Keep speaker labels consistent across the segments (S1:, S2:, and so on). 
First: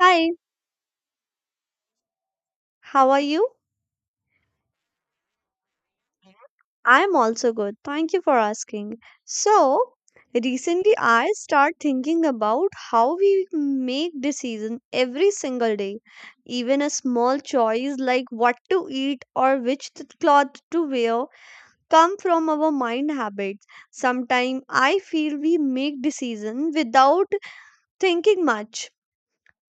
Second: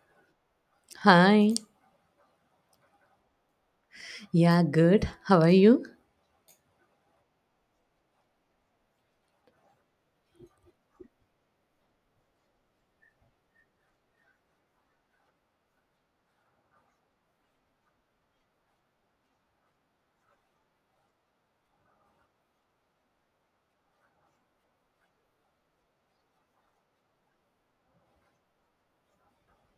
S1: Hi,
S2: Hi.
S1: how are you?
S2: Yeah, good. How are you?
S1: I'm also good. Thank you for asking. So, recently I start thinking about how we make decisions every single day. Even a small choice like what to eat or which cloth to wear come from our mind habits. Sometimes I feel we make decisions without thinking much.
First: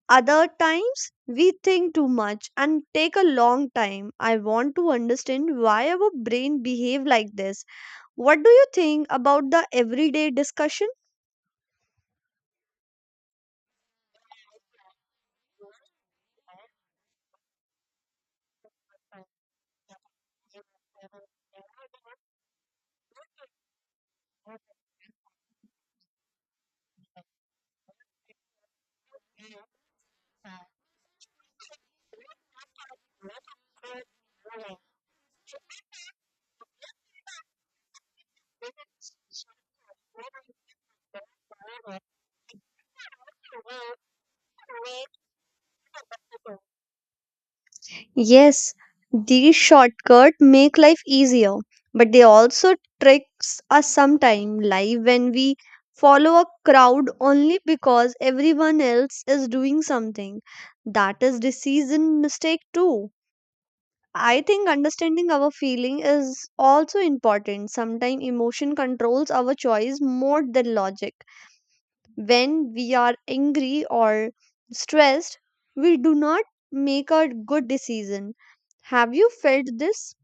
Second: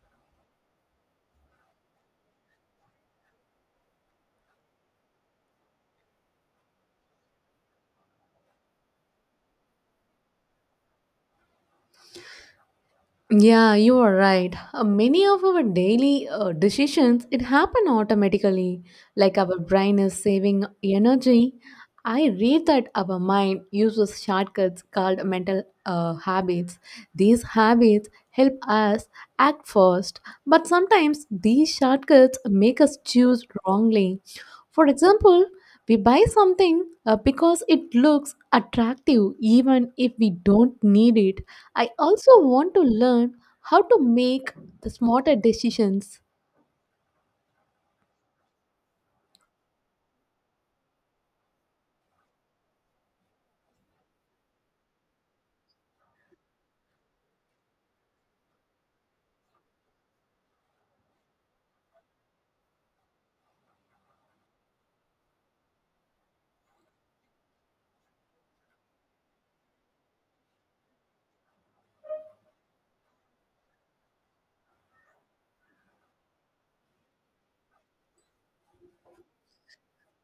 S1: Other times, we think too much and take a long time. I want to understand why our brain behave like this. What do you think about the everyday discussion?
S2: Yeah, you are right. Many of our daily decisions it happen automatically, like our brain is saving energy. I read that our mind uses shortcuts called mental habits. These habits help us act first, but sometimes these shortcuts make us choose wrongly. For example, we buy something because it looks attractive even if we don't need it. I also want to learn how to make the smarter decisions.
S1: Yes, these shortcuts make life easier, but they also tricks us sometime life when we follow a crowd only because everyone else is doing something. That is decision mistake too. I think understanding our feeling is also important. Sometimes emotion controls our choice more than logic. When we are angry or stressed, we do not make a good decision. Have you felt this?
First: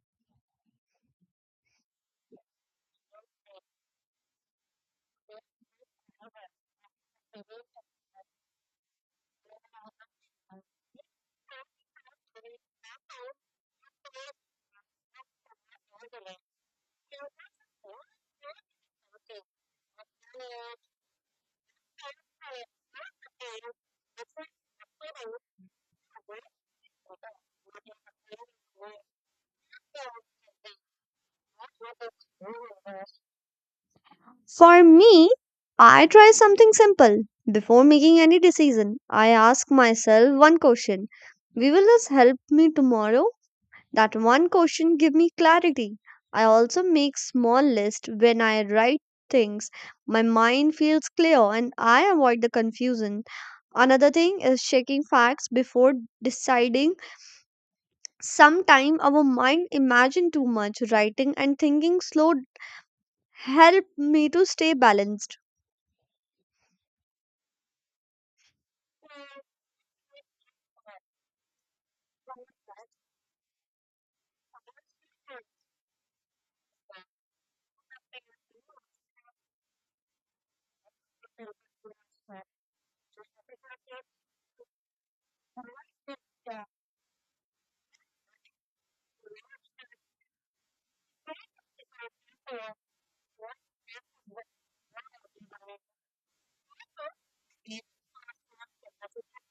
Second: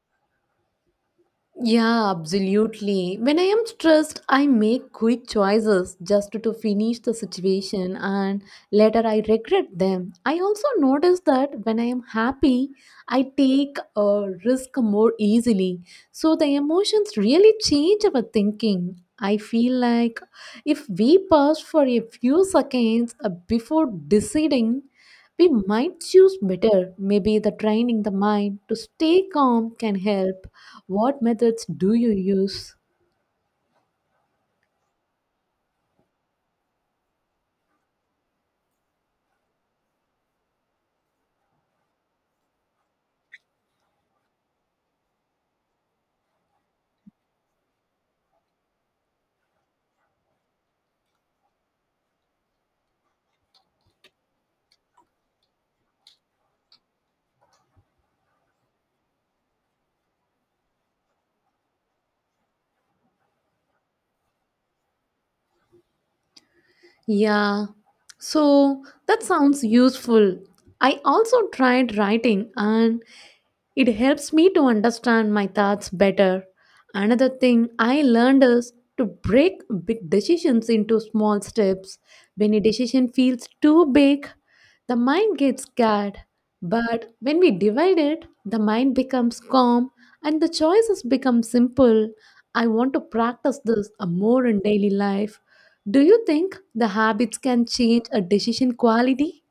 S2: Yeah, absolutely. When I am stressed, I make quick choices just to finish the situation and later I regret them. I also notice that when I am happy, I take a risk more easily. So the emotions really change our thinking. I feel like if we pause for a few seconds before deciding, we might choose better. Maybe the training the mind to stay calm can help. What methods do you use?
S1: For me, I try something simple. Before making any decision, I ask myself one question. Will this help me tomorrow? That one question give me clarity. I also make small list when I write things. My mind feels clear and I avoid the confusion. Another thing is checking facts before deciding. Sometime our mind imagine too much. Writing and thinking slow help me to stay balanced.
S2: Yeah, so that sounds useful. I also tried writing and it helps me to understand my thoughts better. Another thing I learned is to break big decisions into small steps. When a decision feels too big, the mind gets scared. But when we divide it, the mind becomes calm and the choices become simple. I want to practice this more in daily life. Do you think the habits can change a decision quality?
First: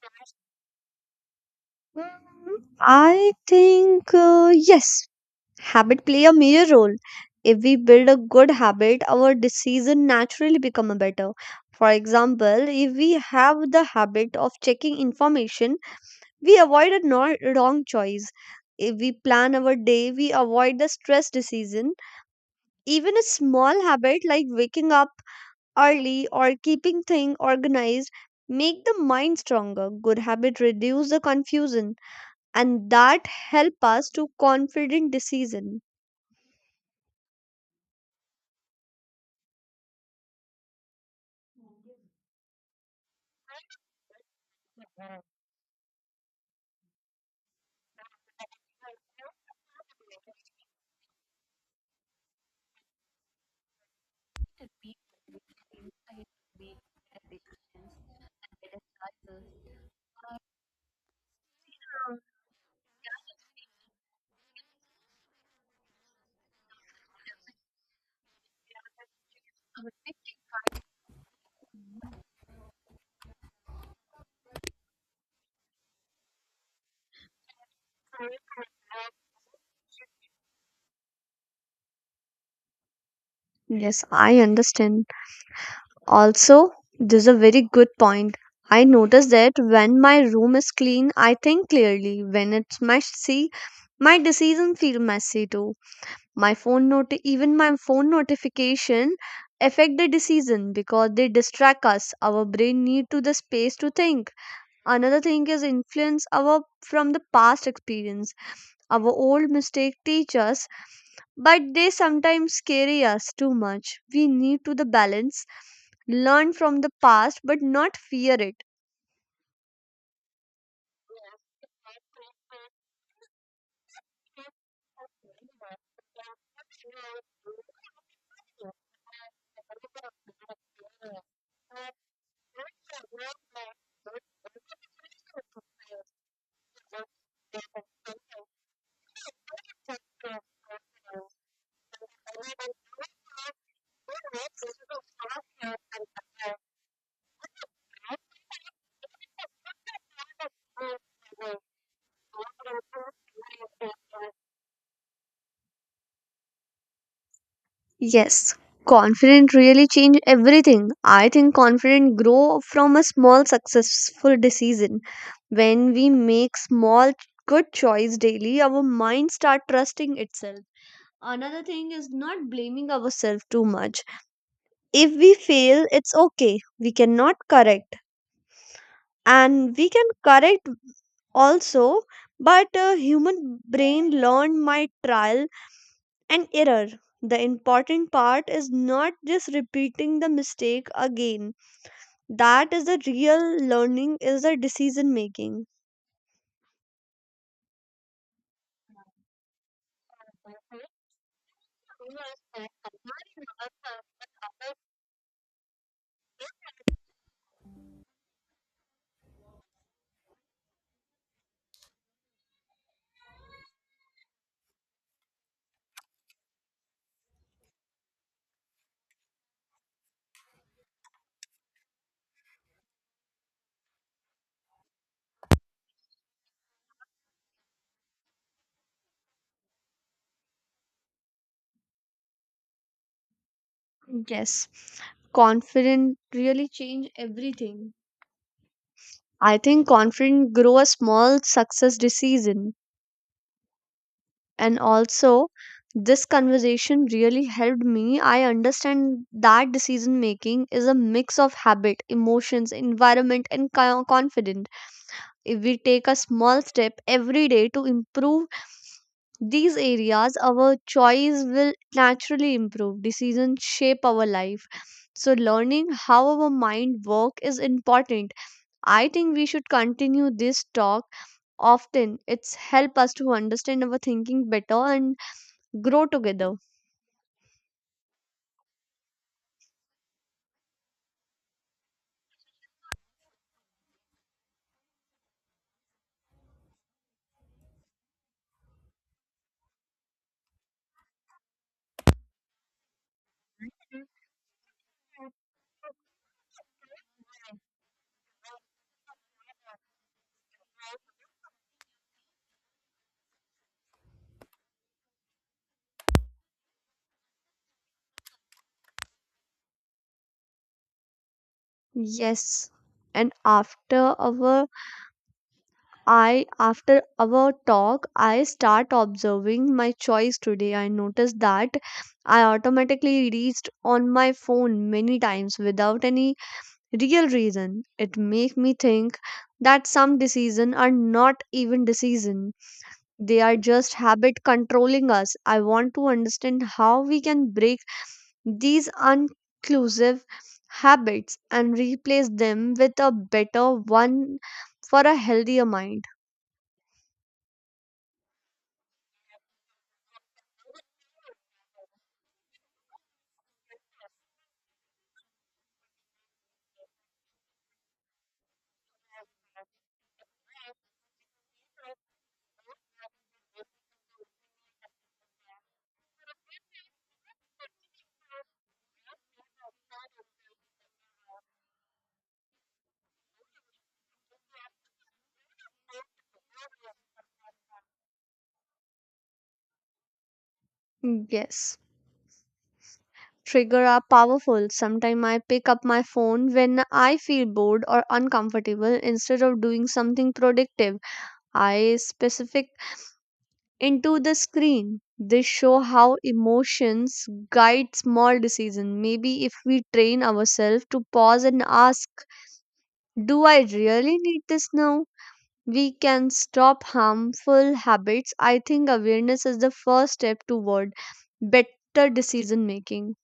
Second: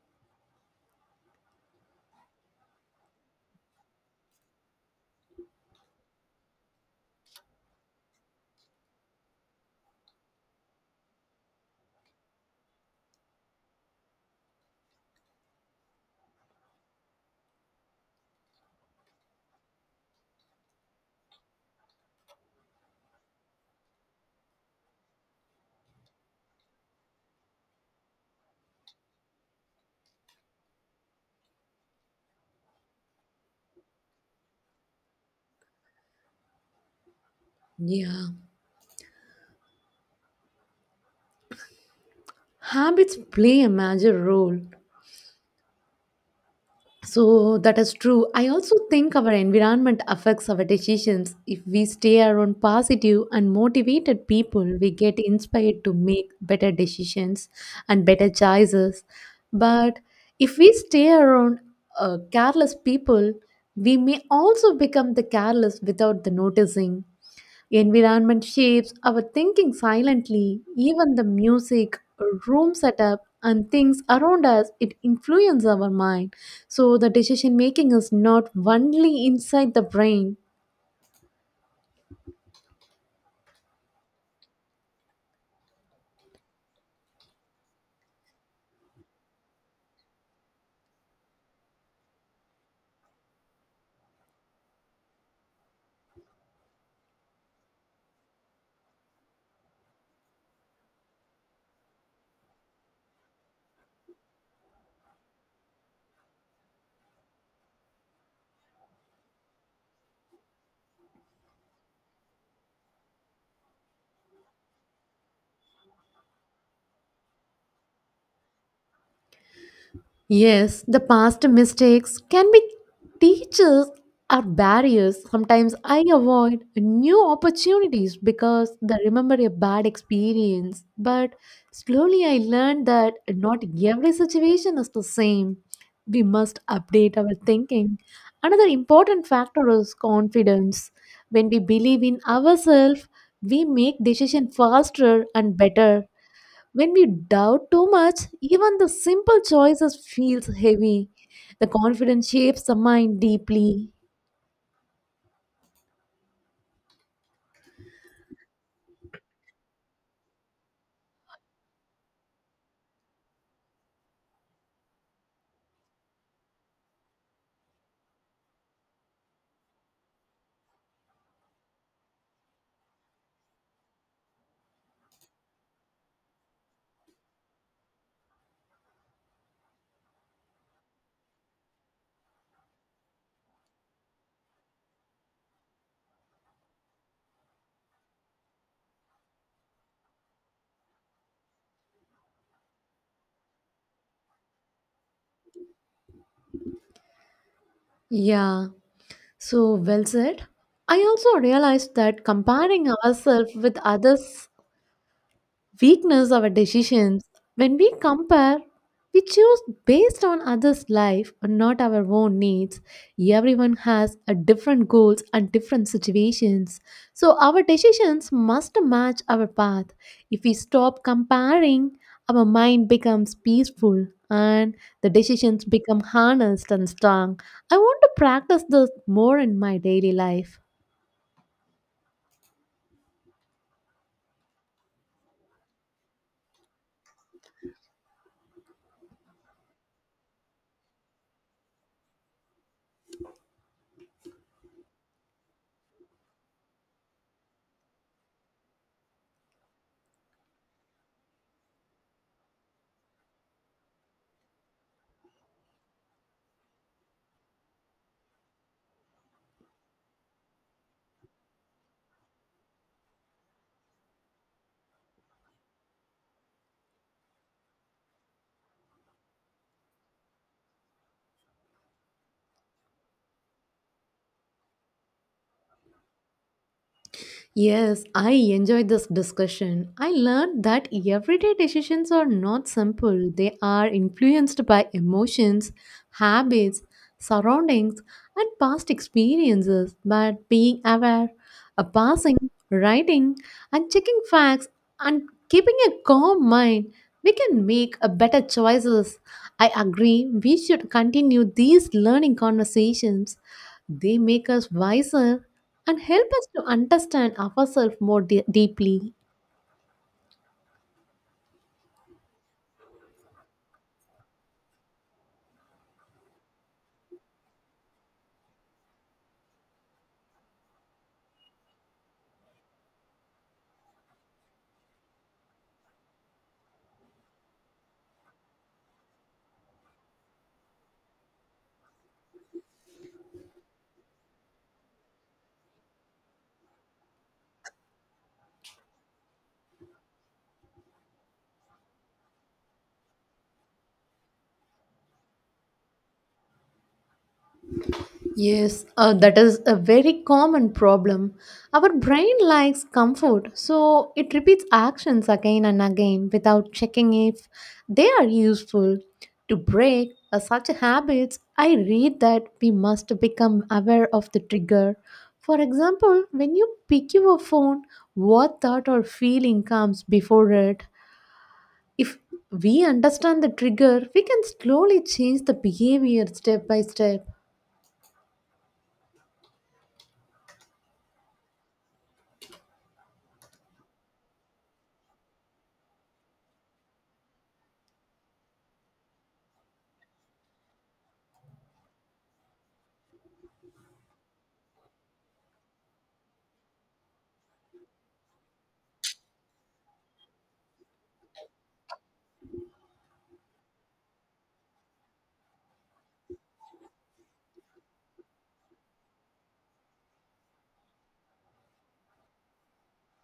S1: I think yes, Habit play a major role. If we build a good habit, our decision naturally become a better. For example, if we have the habit of checking information, we avoid a wrong choice. If we plan our day, we avoid the stress decision. Even a small habit like waking up early or keeping things organized make the mind stronger. Good habit reduce the confusion and that help us to confident decision.
S2: Yeah. Habits play a major role. So that is true. I also think our environment affects our decisions. If we stay around positive and motivated people, we get inspired to make better decisions and better choices. But if we stay around careless people, we may also become the careless without the noticing. Environment shapes our thinking silently, even the music, room setup, and things around us, it influences our mind. So, the decision making is not only inside the brain.
S1: Yes, I understand. Also, this is a very good point. I notice that when my room is clean, I think clearly. When it's messy, my decisions feel messy too. Even my phone notification affect the decision because they distract us. Our brain need to the space to think. Another thing is influence our from the past experience. Our old mistake teach us, but they sometimes scare us too much. We need to the balance learn from the past but not fear it.
S2: Yes, the past mistakes can be teachers or barriers. Sometimes I avoid new opportunities because they remember a bad experience. But slowly I learned that not every situation is the same. We must update our thinking. Another important factor is confidence. When we believe in ourselves, we make decisions faster and better. When we doubt too much, even the simple choices feels heavy. The confidence shapes the mind deeply.
S1: Yes, confident really change everything. I think confident grow from a small successful decision. When we make small good choice daily our mind start trusting itself. Another thing is not blaming ourselves too much. If we fail it's okay, we cannot correct and we can correct also, but a human brain learn my trial and error. The important part is not just repeating the mistake again. That is the real learning is the decision making.
S2: Yeah, well said. I also realized that comparing ourselves with others weakness our decisions. When we compare, we choose based on others life and not our own needs. Everyone has a different goals and different situations, so our decisions must match our path. If we stop comparing, our mind becomes peaceful and the decisions become honest and strong. I want to practice this more in my daily life.
S1: Yes, confident really change everything. I think confident grow a small success decision and also this conversation really helped me. I understand that decision making is a mix of habit, emotions, environment and co- confidence. If we take a small step every day to improve these areas, our choice will naturally improve. Decisions shape our life. So, learning how our mind work is important. I think we should continue this talk often. It's help us to understand our thinking better and grow together.
S2: Yes, I enjoyed this discussion. I learned that everyday decisions are not simple, they are influenced by emotions, habits, surroundings, and past experiences. But being aware, a passing, writing, and checking facts, and keeping a calm mind, we can make a better choices. I agree, we should continue these learning conversations. They make us wiser and help us to understand ourselves more deeply.
S1: Yes. And after our I after our talk, I start observing my choice today. I noticed that I automatically reached on my phone many times without any real reason. It make me think that some decision are not even decision. They are just habit controlling us. I want to understand how we can break these inclusive habits and replace them with a better one for a healthier mind.
S2: Yes, that is a very common problem. Our brain likes comfort, so it repeats actions again and again without checking if they are useful. To break such habits, I read that we must become aware of the trigger. For example, when you pick your phone, what thought or feeling comes before it? If we understand the trigger, we can slowly change the behavior step by step.
S1: Yes. Trigger are powerful. Sometimes I pick up my phone when I feel bored or uncomfortable instead of doing something productive. I specific into the screen. This show how emotions guide small decisions. Maybe if we train ourselves to pause and ask, "Do I really need this now?" We can stop harmful habits. I think awareness is the first step toward better decision making.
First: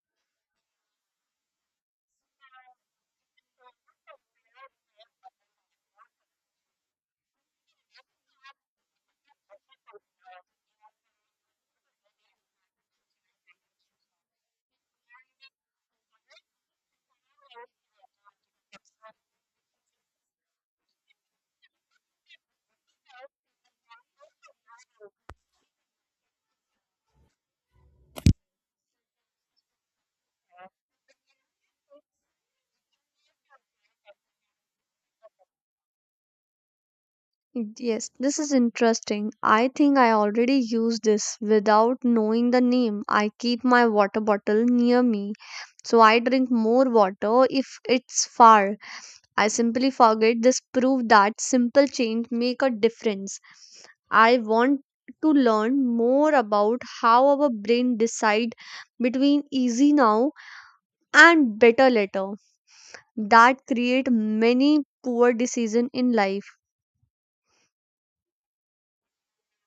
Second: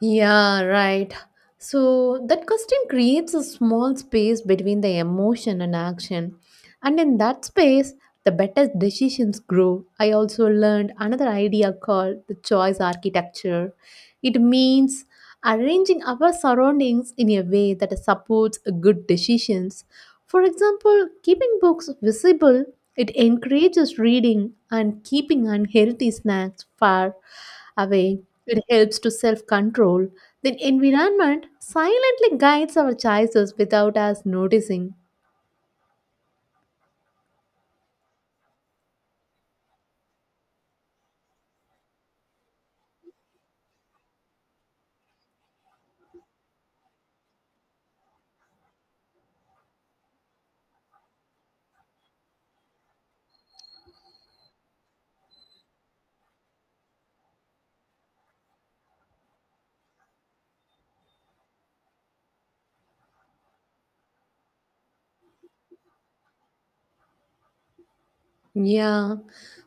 S2: Yeah, right. So that question creates a small space between the emotion and action. And in that space, the better decisions grow. I also learned another idea called the choice architecture. It means arranging our surroundings in a way that supports good decisions. For example, keeping books visible, it encourages reading and keeping unhealthy snacks far away. It helps to self control. The environment silently guides our choices without us noticing.
S1: Yes, this is interesting. I think I already use this without knowing the name. I keep my water bottle near me, so I drink more water if it's far. I simply forget this proof that simple change make a difference. I want to learn more about how our brain decide between easy now and better later, that create many poor decision in life.
S2: Yeah.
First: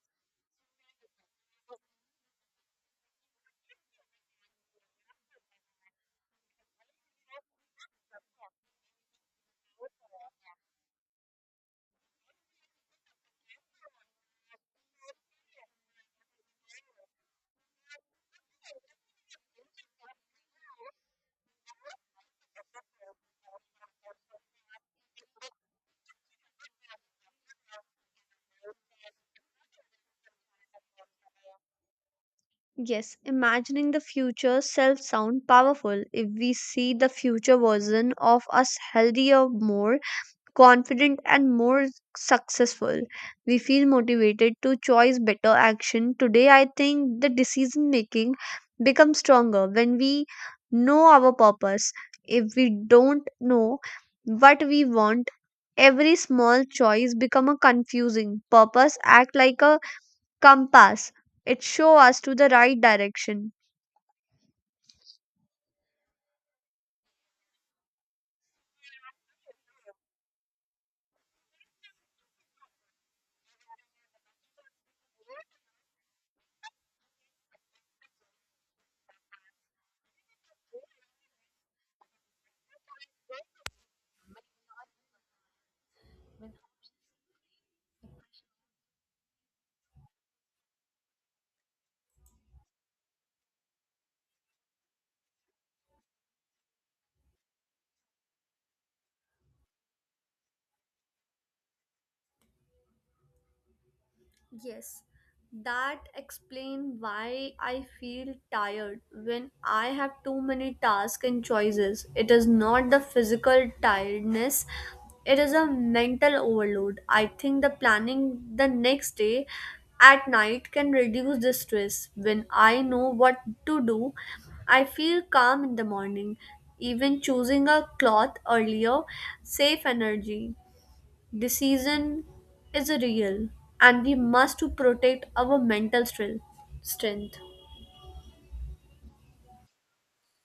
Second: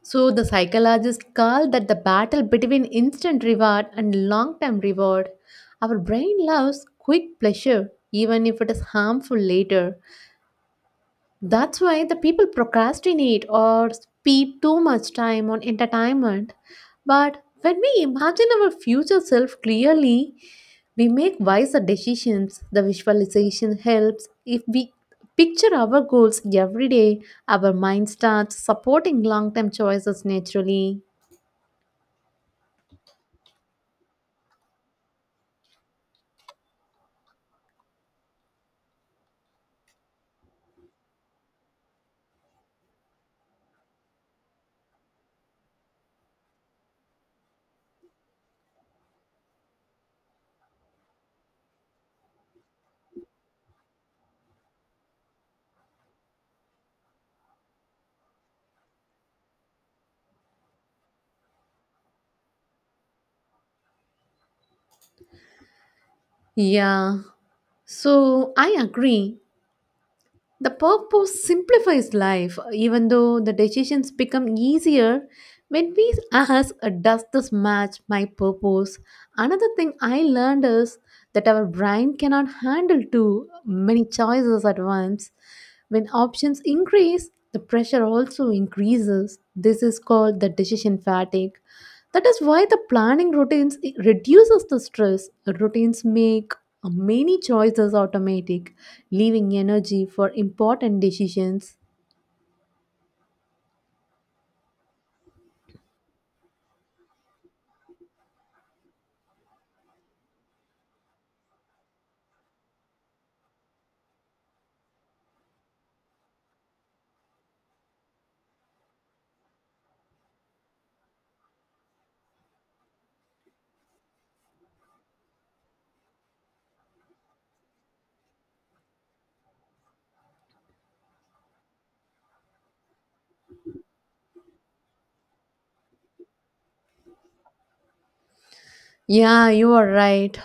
S2: So the psychologists call that the battle between instant reward and long term reward. Our brain loves quick pleasure, even if it is harmful later. That's why the people procrastinate or spend too much time on entertainment. But when we imagine our future self clearly, we make wiser decisions. The visualization helps. If we picture our goals every day, our mind starts supporting long term choices naturally.
S1: Yes, imagining the future self sound powerful. If we see the future version of us healthier, more confident and more successful, we feel motivated to choose better action. Today I think the decision making becomes stronger when we know our purpose. If we don't know what we want, every small choice become a confusing purpose act like a compass. It show us to the right direction.
S2: Yeah, I agree. The purpose simplifies life, even though the decisions become easier when we ask, does this match my purpose? Another thing I learned is that our brain cannot handle too many choices at once. When options increase, the pressure also increases. This is called the decision fatigue. That is why the planning routines it reduces the stress. Routines make many choices automatic, leaving energy for important decisions.
S1: Yes, that explains why I feel tired when I have too many tasks and choices. It is not the physical tiredness, it is a mental overload. I think the planning the next day at night can reduce the stress. When I know what to do, I feel calm in the morning. Even choosing a cloth earlier, save energy. Decision is a real, and we must to protect our mental strength. Strength.
S2: Yeah, you are right.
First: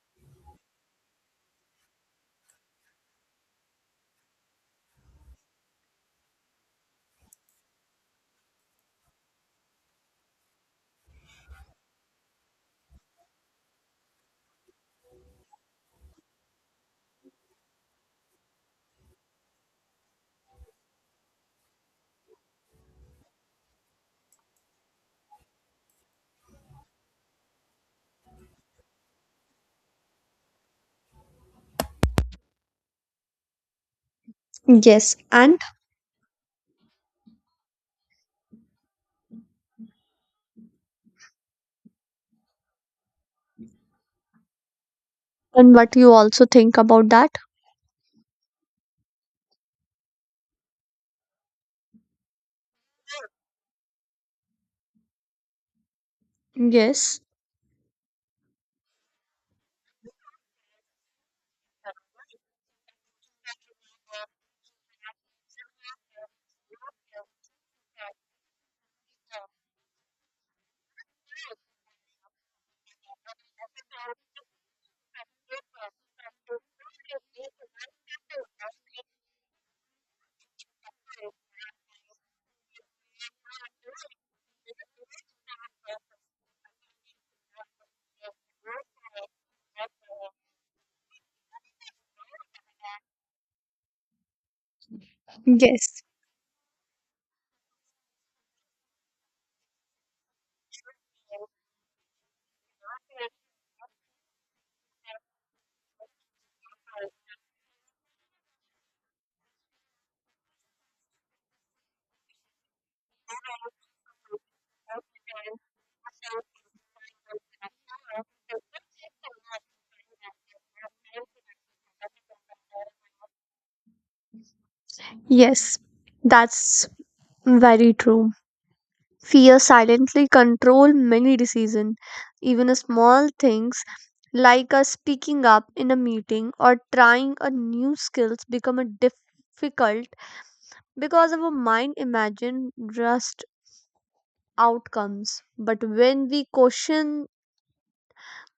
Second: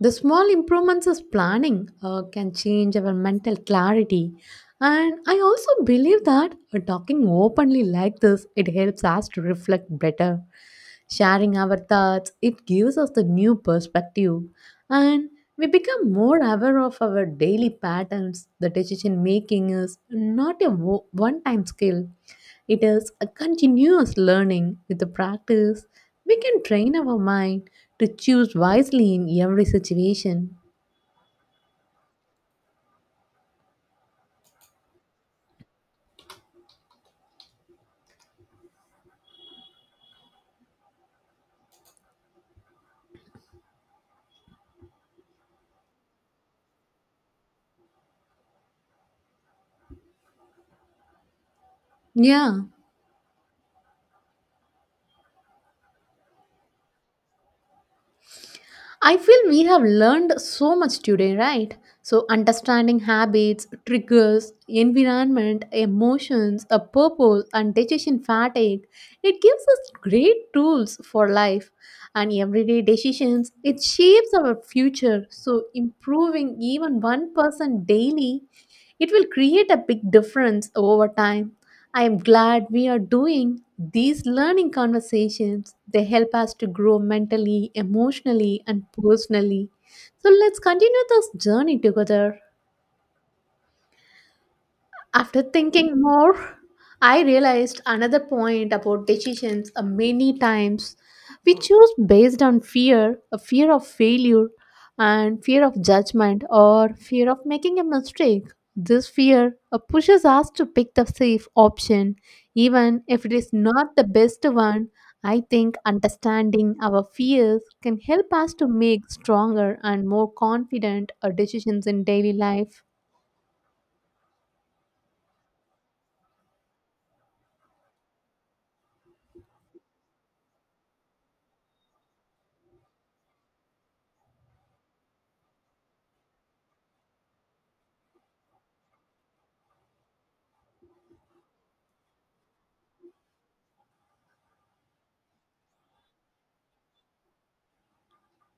S2: The small improvements as planning can change our mental clarity. And I also believe that talking openly like this, it helps us to reflect better. Sharing our thoughts, it gives us the new perspective. And we become more aware of our daily patterns. The decision making is not a one time skill. It is a continuous learning. With the practice, we can train our mind to choose wisely in every situation.
S1: Yes, and what you also think about that?
S2: Yeah.
S1: Yes,
S2: I feel we have learned so much today, right? So, understanding habits, triggers, environment, emotions, a purpose, and decision fatigue, it gives us great tools for life and everyday decisions. It shapes our future. So, improving even 1% daily, it will create a big difference over time. I am glad we are doing these learning conversations. They help us to grow mentally, emotionally, and personally. So let's continue this journey together. After thinking more, I realized another point about decisions. Many times we choose based on fear, a fear of failure, and fear of judgment, or fear of making a mistake. This fear pushes us to pick the safe option, even if it is not the best one. I think understanding our fears can help us to make stronger and more confident decisions in daily life.
S1: yes, that's very true. Fear silently control many decisions, even a small things like us speaking up in a meeting or trying a new skills become a difficult because our mind imagine outcomes. But when we question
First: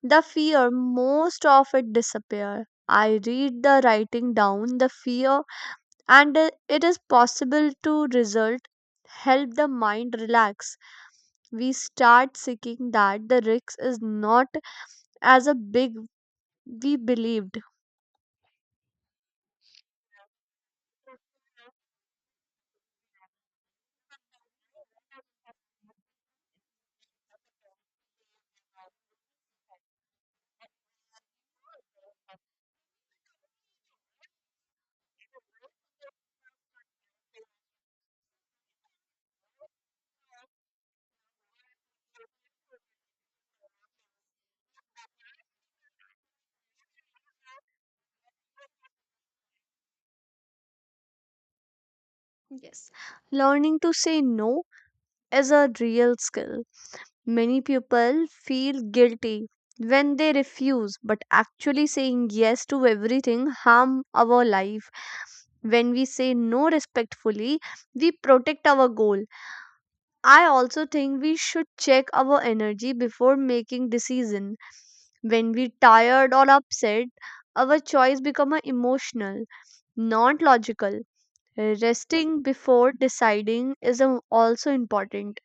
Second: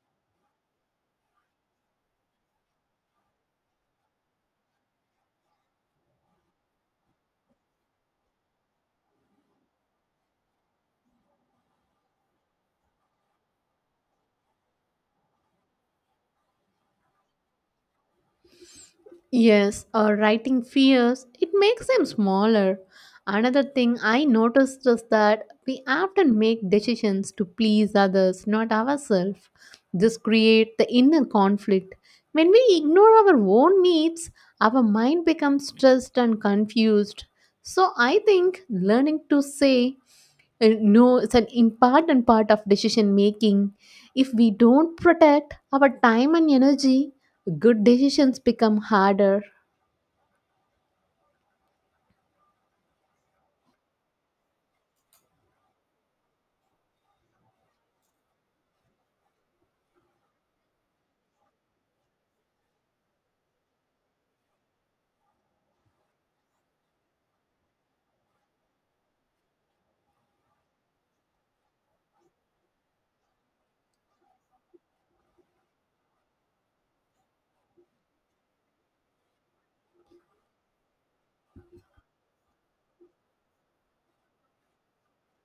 S1: the fear, most of it disappear. I read the writing down the fear and it is possible to result help the mind relax. We start seeking that the risk is not as a big we believed.
S2: Yes, or writing fears, it makes them smaller. Another thing I noticed is that we often make decisions to please others, not ourselves. This creates the inner conflict. When we ignore our own needs, our mind becomes stressed and confused. So I think learning to say no is an important part of decision making. If we don't protect our time and energy, good decisions become harder.
S1: Learning to say no is a real skill. Many people feel guilty when they refuse, but actually saying yes to everything harm our life. When we say no respectfully, we protect our goal. I also think we should check our energy before making decision. When we tired or upset, our choice become a emotional, not logical. Resting before deciding is a- Also important.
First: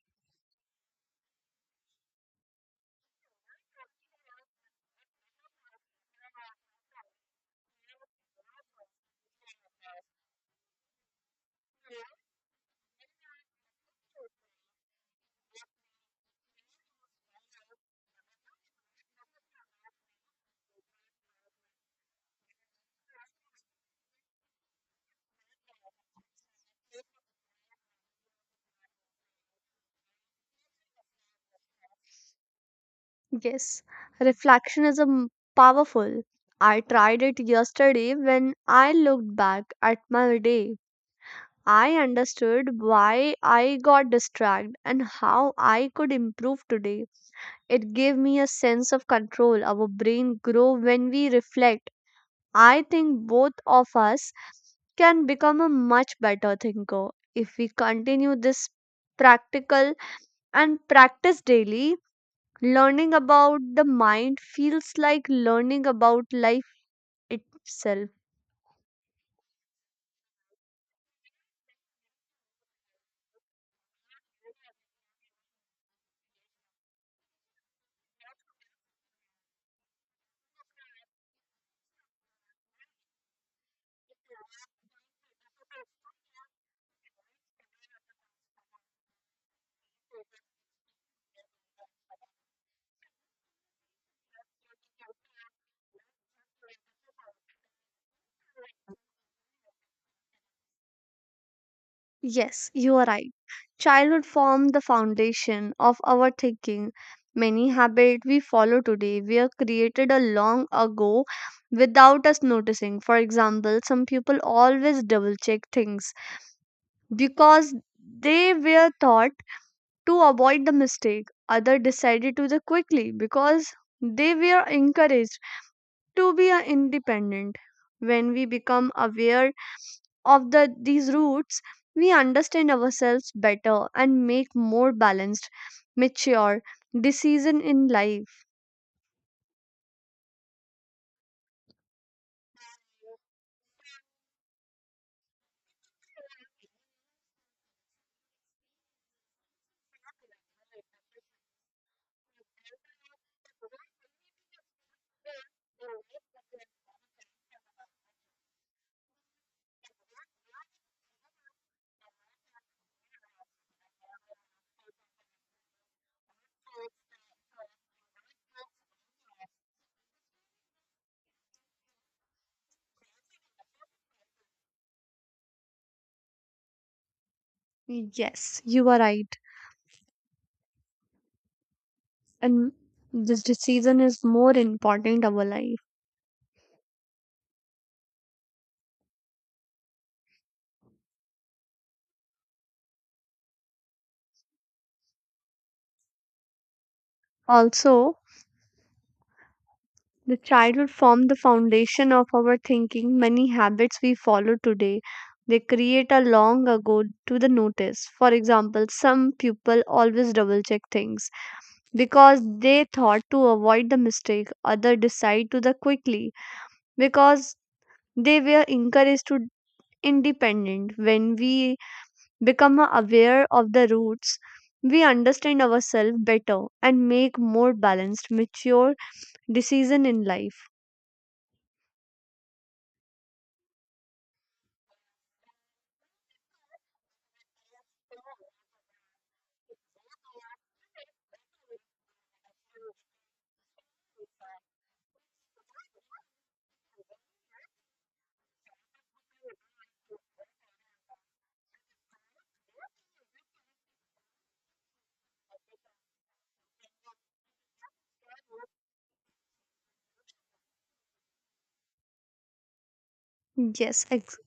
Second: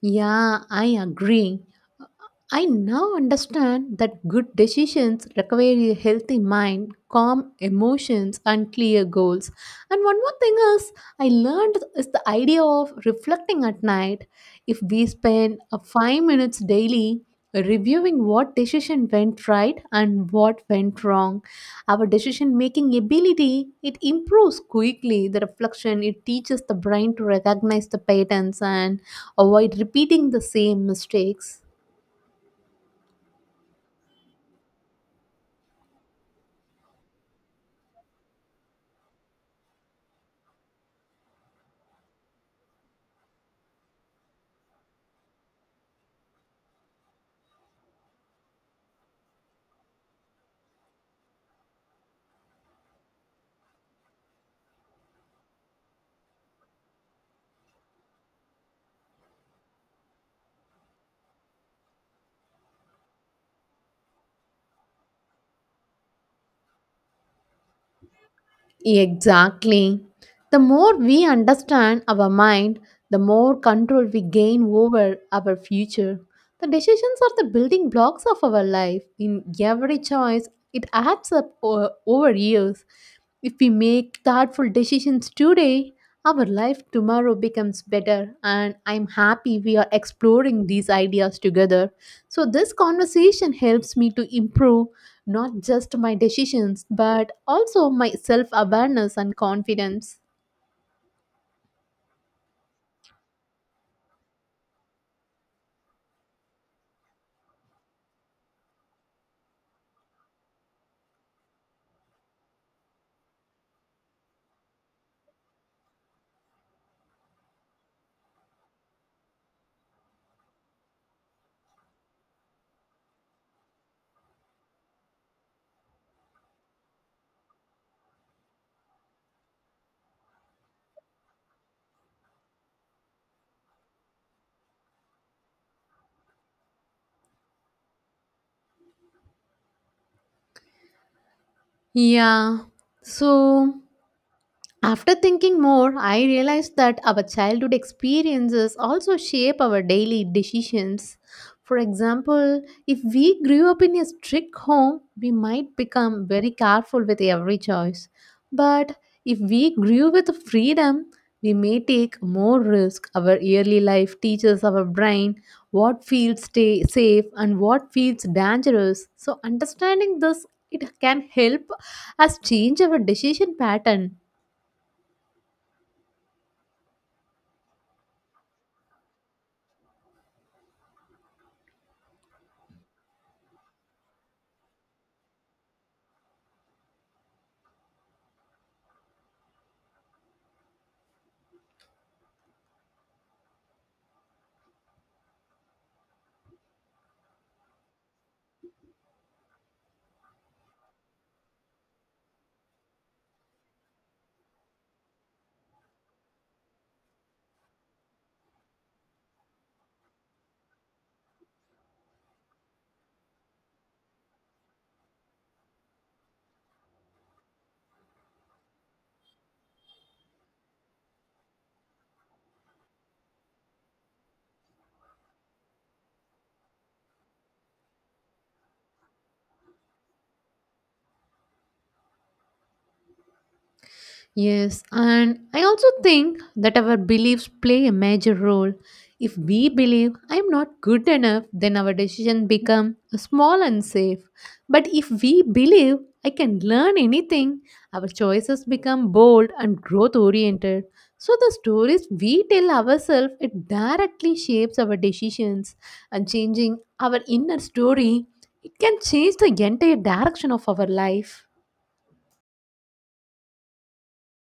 S2: Yeah, I agree. I now understand that good decisions require a healthy mind, calm emotions, and clear goals. And one more thing is, I learned is the idea of reflecting at night. If we spend a 5 minutes daily reviewing what decision went right and what went wrong, our decision making ability it improves quickly. The reflection it teaches the brain to recognize the patterns and avoid repeating the same mistakes.
S1: Yes, reflection is powerful. I tried it yesterday when I looked back at my day. I understood why I got distracted and how I could improve today. It gave me a sense of control. Our brain grow when we reflect. I think both of us can become a much better thinker if we continue this practical and practice daily. Learning about the mind feels like learning about life itself.
S2: Exactly. The more we understand our mind, the more control we gain over our future. The decisions are the building blocks of our life. In every choice, it adds up over years. If we make thoughtful decisions today, our life tomorrow becomes better, and I'm happy we are exploring these ideas together. So, this conversation helps me to improve not just my decisions, but also my self awareness and confidence.
S1: Yes, you are right. Childhood formed the foundation of our thinking. Many habits we follow today were created a long ago without us noticing. For example, some people always double check things because they were taught to avoid the mistake. Others decided to the quickly because they were encouraged to be independent. When we become aware of these roots, we understand ourselves better and make more balanced, mature decision in life.
S2: Yeah. So, After thinking more, I realized that our childhood experiences also shape our daily decisions. For example, if we grew up in a strict home, we might become very careful with every choice. But if we grew with freedom, we may take more risk. Our early life teaches our brain what feels stay safe and what feels dangerous. So understanding this it can help us change our decision pattern.
S1: Yes, you are right. And this decision is more important our life. Also, the childhood formed the foundation of our thinking. Many habits we follow today they create a long ago to the notice. For example, some people always double check things because they thought to avoid the mistake, other decide to the quickly because they were encouraged to independent. When we become aware of the roots, we understand ourselves better and make more balanced mature decision in life.
S2: Yes, and I also think that our beliefs play a major role. If we believe I'm not good enough, then our decision become small and safe. But if we believe I can learn anything, our choices become bold and growth oriented. So the stories we tell ourselves it directly shapes our decisions and changing our inner story it can change the entire direction of our life.
S1: yes ex-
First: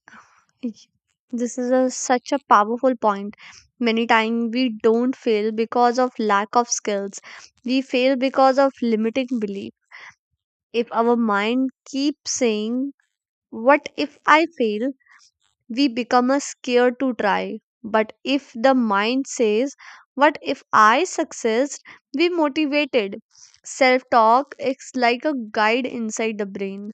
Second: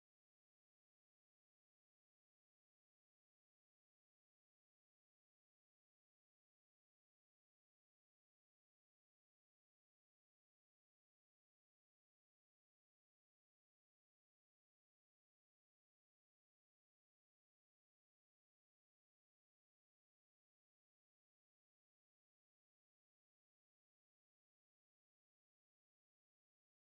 S1: y- this is a, such a powerful point. Many times we don't fail because of lack of skills, we fail because of limiting belief. If our mind keeps saying, What if I fail? We become a scared to try. But if the mind says, What if I success? We motivated. Self talk is like a guide inside the brain.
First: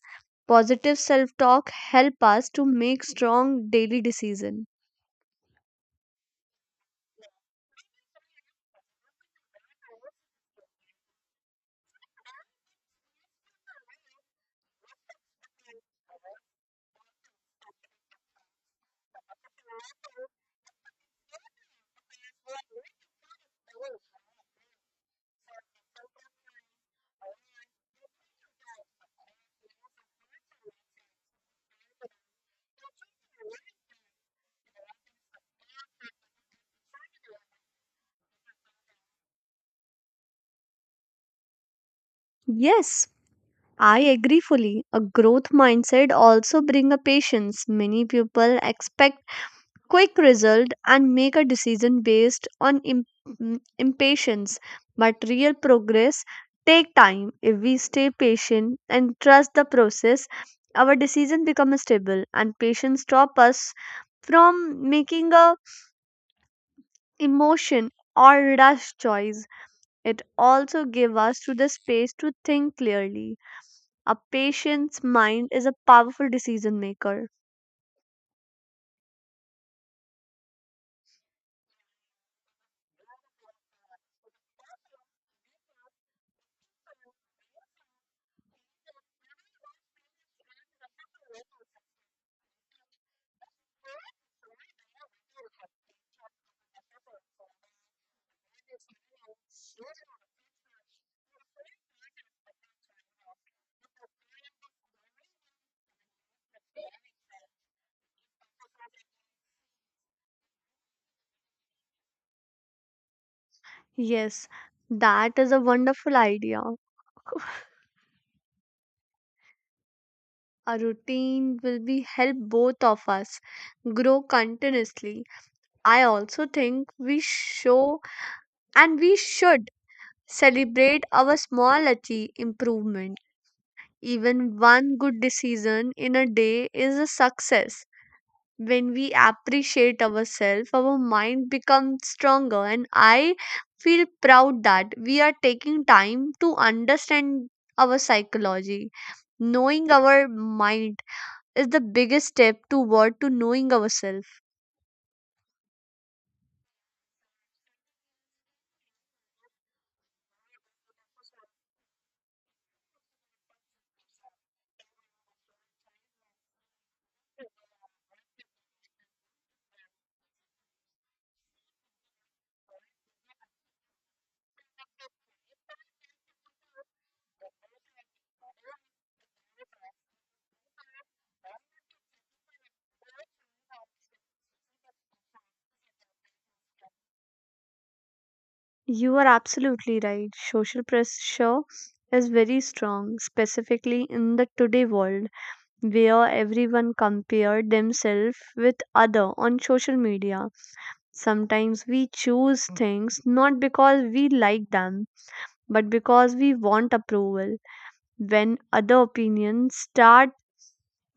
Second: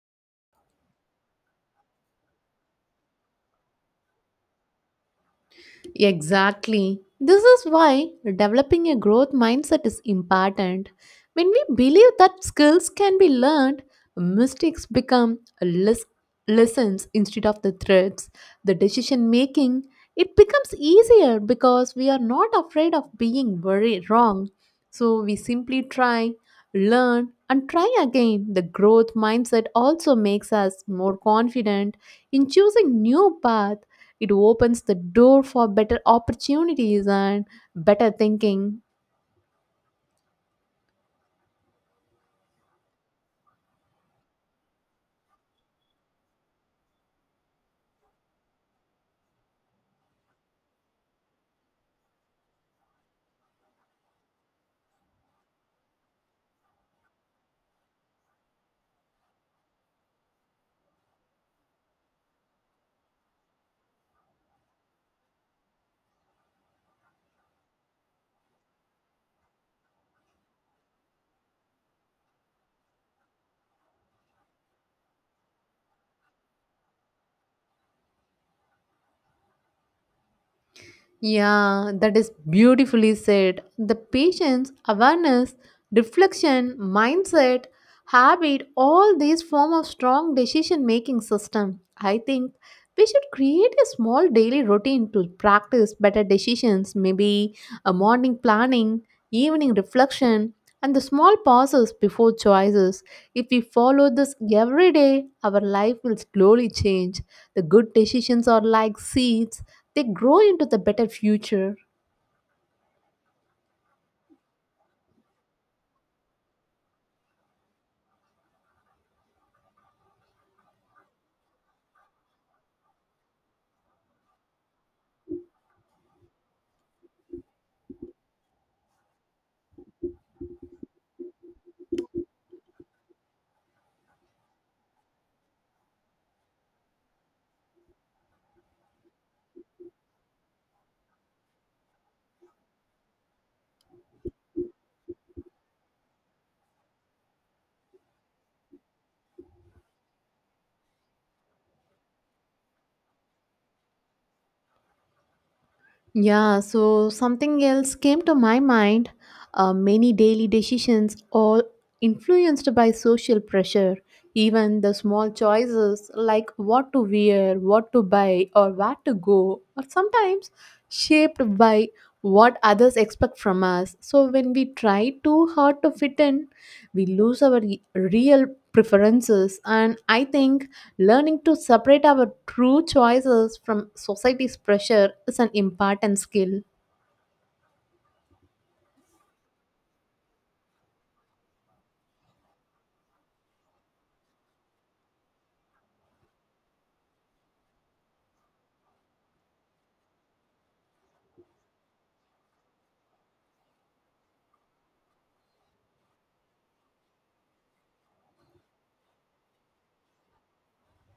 S1: Positive self talk help us to make strong daily decision.
S2: Exactly. This is why developing a growth mindset is important. When we believe that skills can be learned, mistakes become lessons instead of the threats. The decision making it becomes easier because we are not afraid of being very wrong. So we simply try, learn, and try again. The growth mindset also makes us more confident in choosing new path. It opens the door for better opportunities and better thinking.
S1: Yes, I agree fully. A growth mindset also bring a patience. Many people expect quick result and make a decision based on im- mm, impatience. But real progress take time. If we stay patient and trust the process, our decision becomes stable and patience stop us from making a emotion or rash choice. It also give us to the space to think clearly. A patient's mind is a powerful decision maker.
S2: Yeah, that is beautifully said. The patient's awareness, reflection, mindset, habit, all these form of strong decision making system. I think we should create a small daily routine to practice better decisions, maybe a morning planning, evening reflection, and the small pauses before choices. If we follow this every day, our life will slowly change. The good decisions are like seeds, they grow into the better future.
S1: Yes, that is a wonderful idea. A routine will be help both of us grow continuously. I also think we show and We should celebrate our small achieve improvement. Even one good decision in a day is a success. When we appreciate ourselves, our mind becomes stronger, and I feel proud that we are taking time to understand our psychology, knowing our mind is the biggest step toward to knowing ourselves.
S2: Yeah, something else came to my mind. Many daily decisions, all influenced by social pressure. Even the small choices like what to wear, what to buy, or where to go, are sometimes shaped by what others expect from us. So when we try too hard to fit in, we lose our real preferences. And I think learning to separate our true choices from society's pressure is an important skill.
S1: You are absolutely right. Social pressure is very strong, specifically in the today world where everyone compare themselves with other on social media. Sometimes we choose things not because we like them, but because we want approval. When other opinions start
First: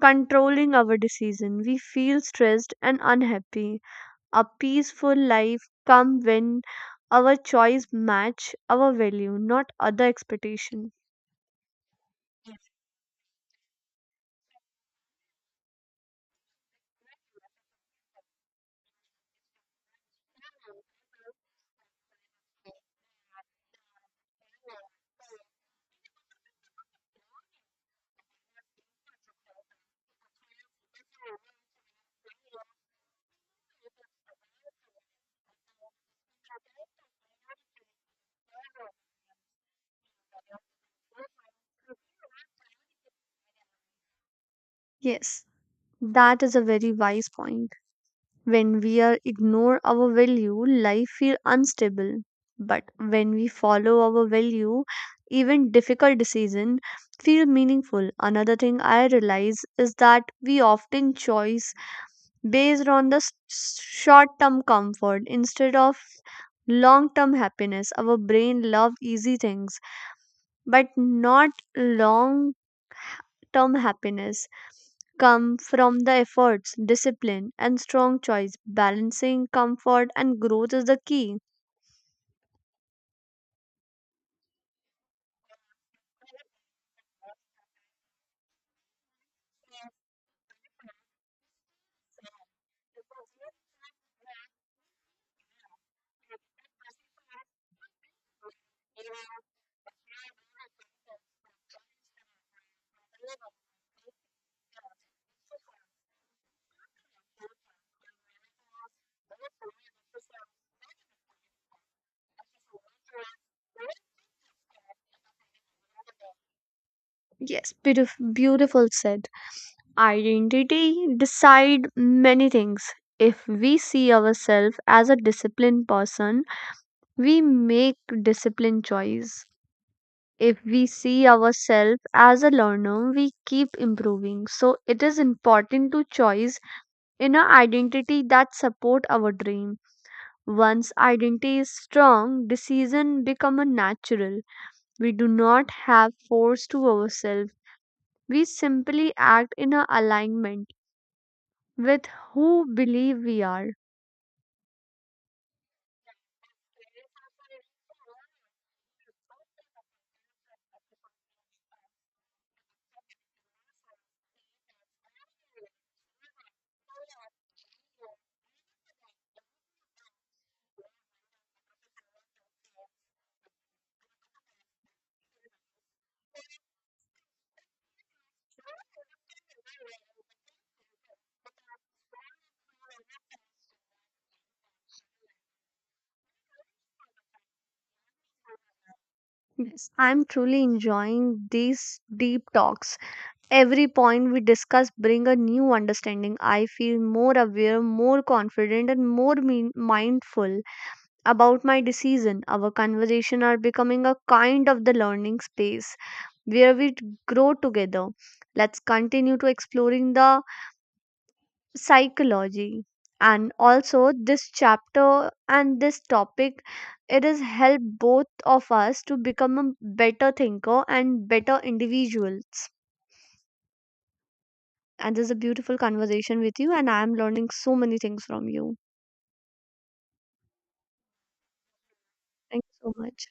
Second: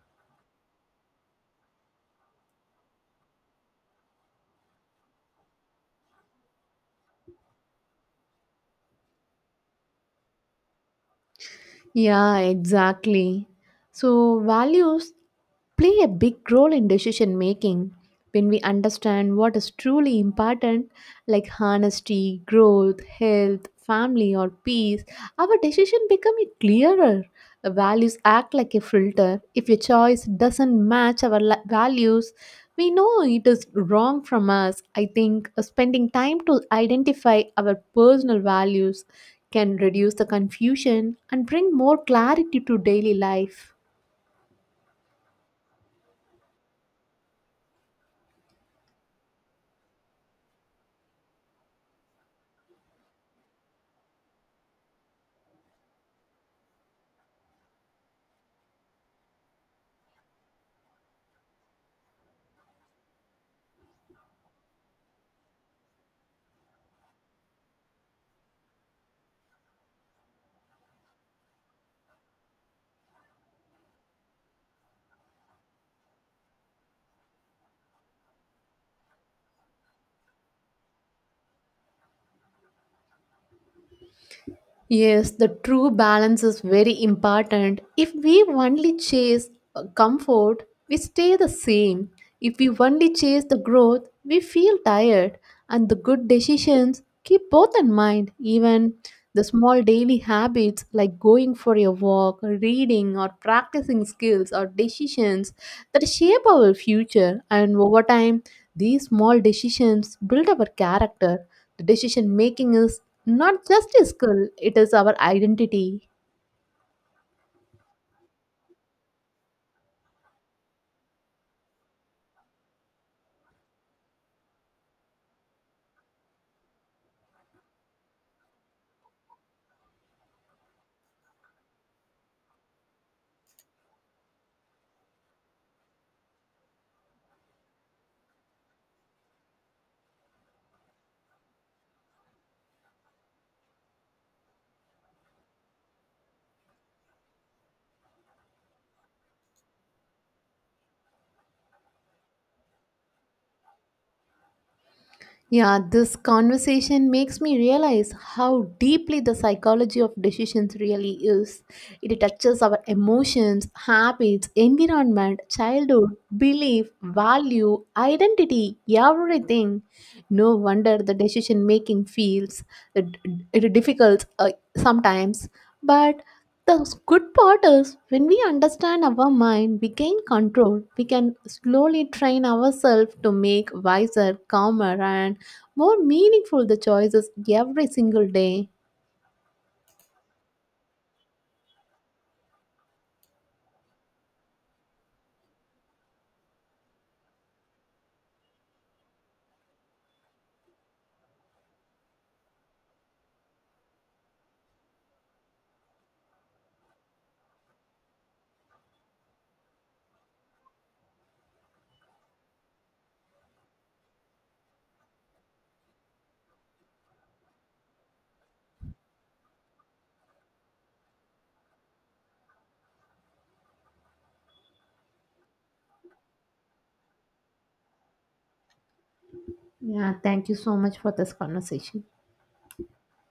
S1: controlling our decision, we feel stressed and unhappy. A peaceful life come when our choice match our value, not other expectation.
S2: Yeah, exactly. So, values play a big role in decision making. When we understand what is truly important, like honesty, growth, health, family, or peace, our decision become clearer. Values act like a filter. If a choice doesn't match our values, we know it is wrong from us. I think spending time to identify our personal values can reduce the confusion and bring more clarity to daily life.
S1: Yes, that is a very wise point. When we are ignore our value, life feel unstable. But when we follow our value, even difficult decision feel meaningful. Another thing I realize is that we often choose based on the s- short term comfort instead of long term happiness. Our brain love easy things, but not long term happiness come from the efforts, discipline, and strong choice. Balancing comfort and growth is the key.
S2: Yes, the true balance is very important. If we only chase comfort, we stay the same. If we only chase the growth, we feel tired. And the good decisions keep both in mind. Even the small daily habits like going for a walk, reading, or practicing skills or decisions that shape our future. And over time, these small decisions build our character. The decision making is not just a skill, it is our identity.
S1: Yes, beautiful said. Identity decide many things. If we see ourselves as a disciplined person, we make disciplined choice. If we see ourselves as a learner, we keep improving. So it is important to choose inner identity that support our dream. Once identity is strong, decision become a natural. We do not have force to ourselves. We simply act in a alignment with who believe we are.
S2: Yeah, this conversation makes me realize how deeply the psychology of decisions really is. It touches our emotions, habits, environment, childhood, belief, value, identity, everything. No wonder the decision making feels it, it difficult sometimes. But the good part is when we understand our mind, we gain control. We can slowly train ourselves to make wiser, calmer, and more meaningful the choices every single day.
S1: Yes, I'm truly enjoying these deep talks. Every point we discuss bring a new understanding. I feel more aware, more confident and more mean- mindful about my decision. Our conversation are becoming a kind of the learning space where we grow together. Let's continue to exploring the psychology and also this chapter and this topic it has helped both of us to become a better thinker and better individuals. And this is a beautiful conversation with you, and I am learning so many things from you.
S2: Yeah, thank you so much for this conversation.
S1: Thank you so much.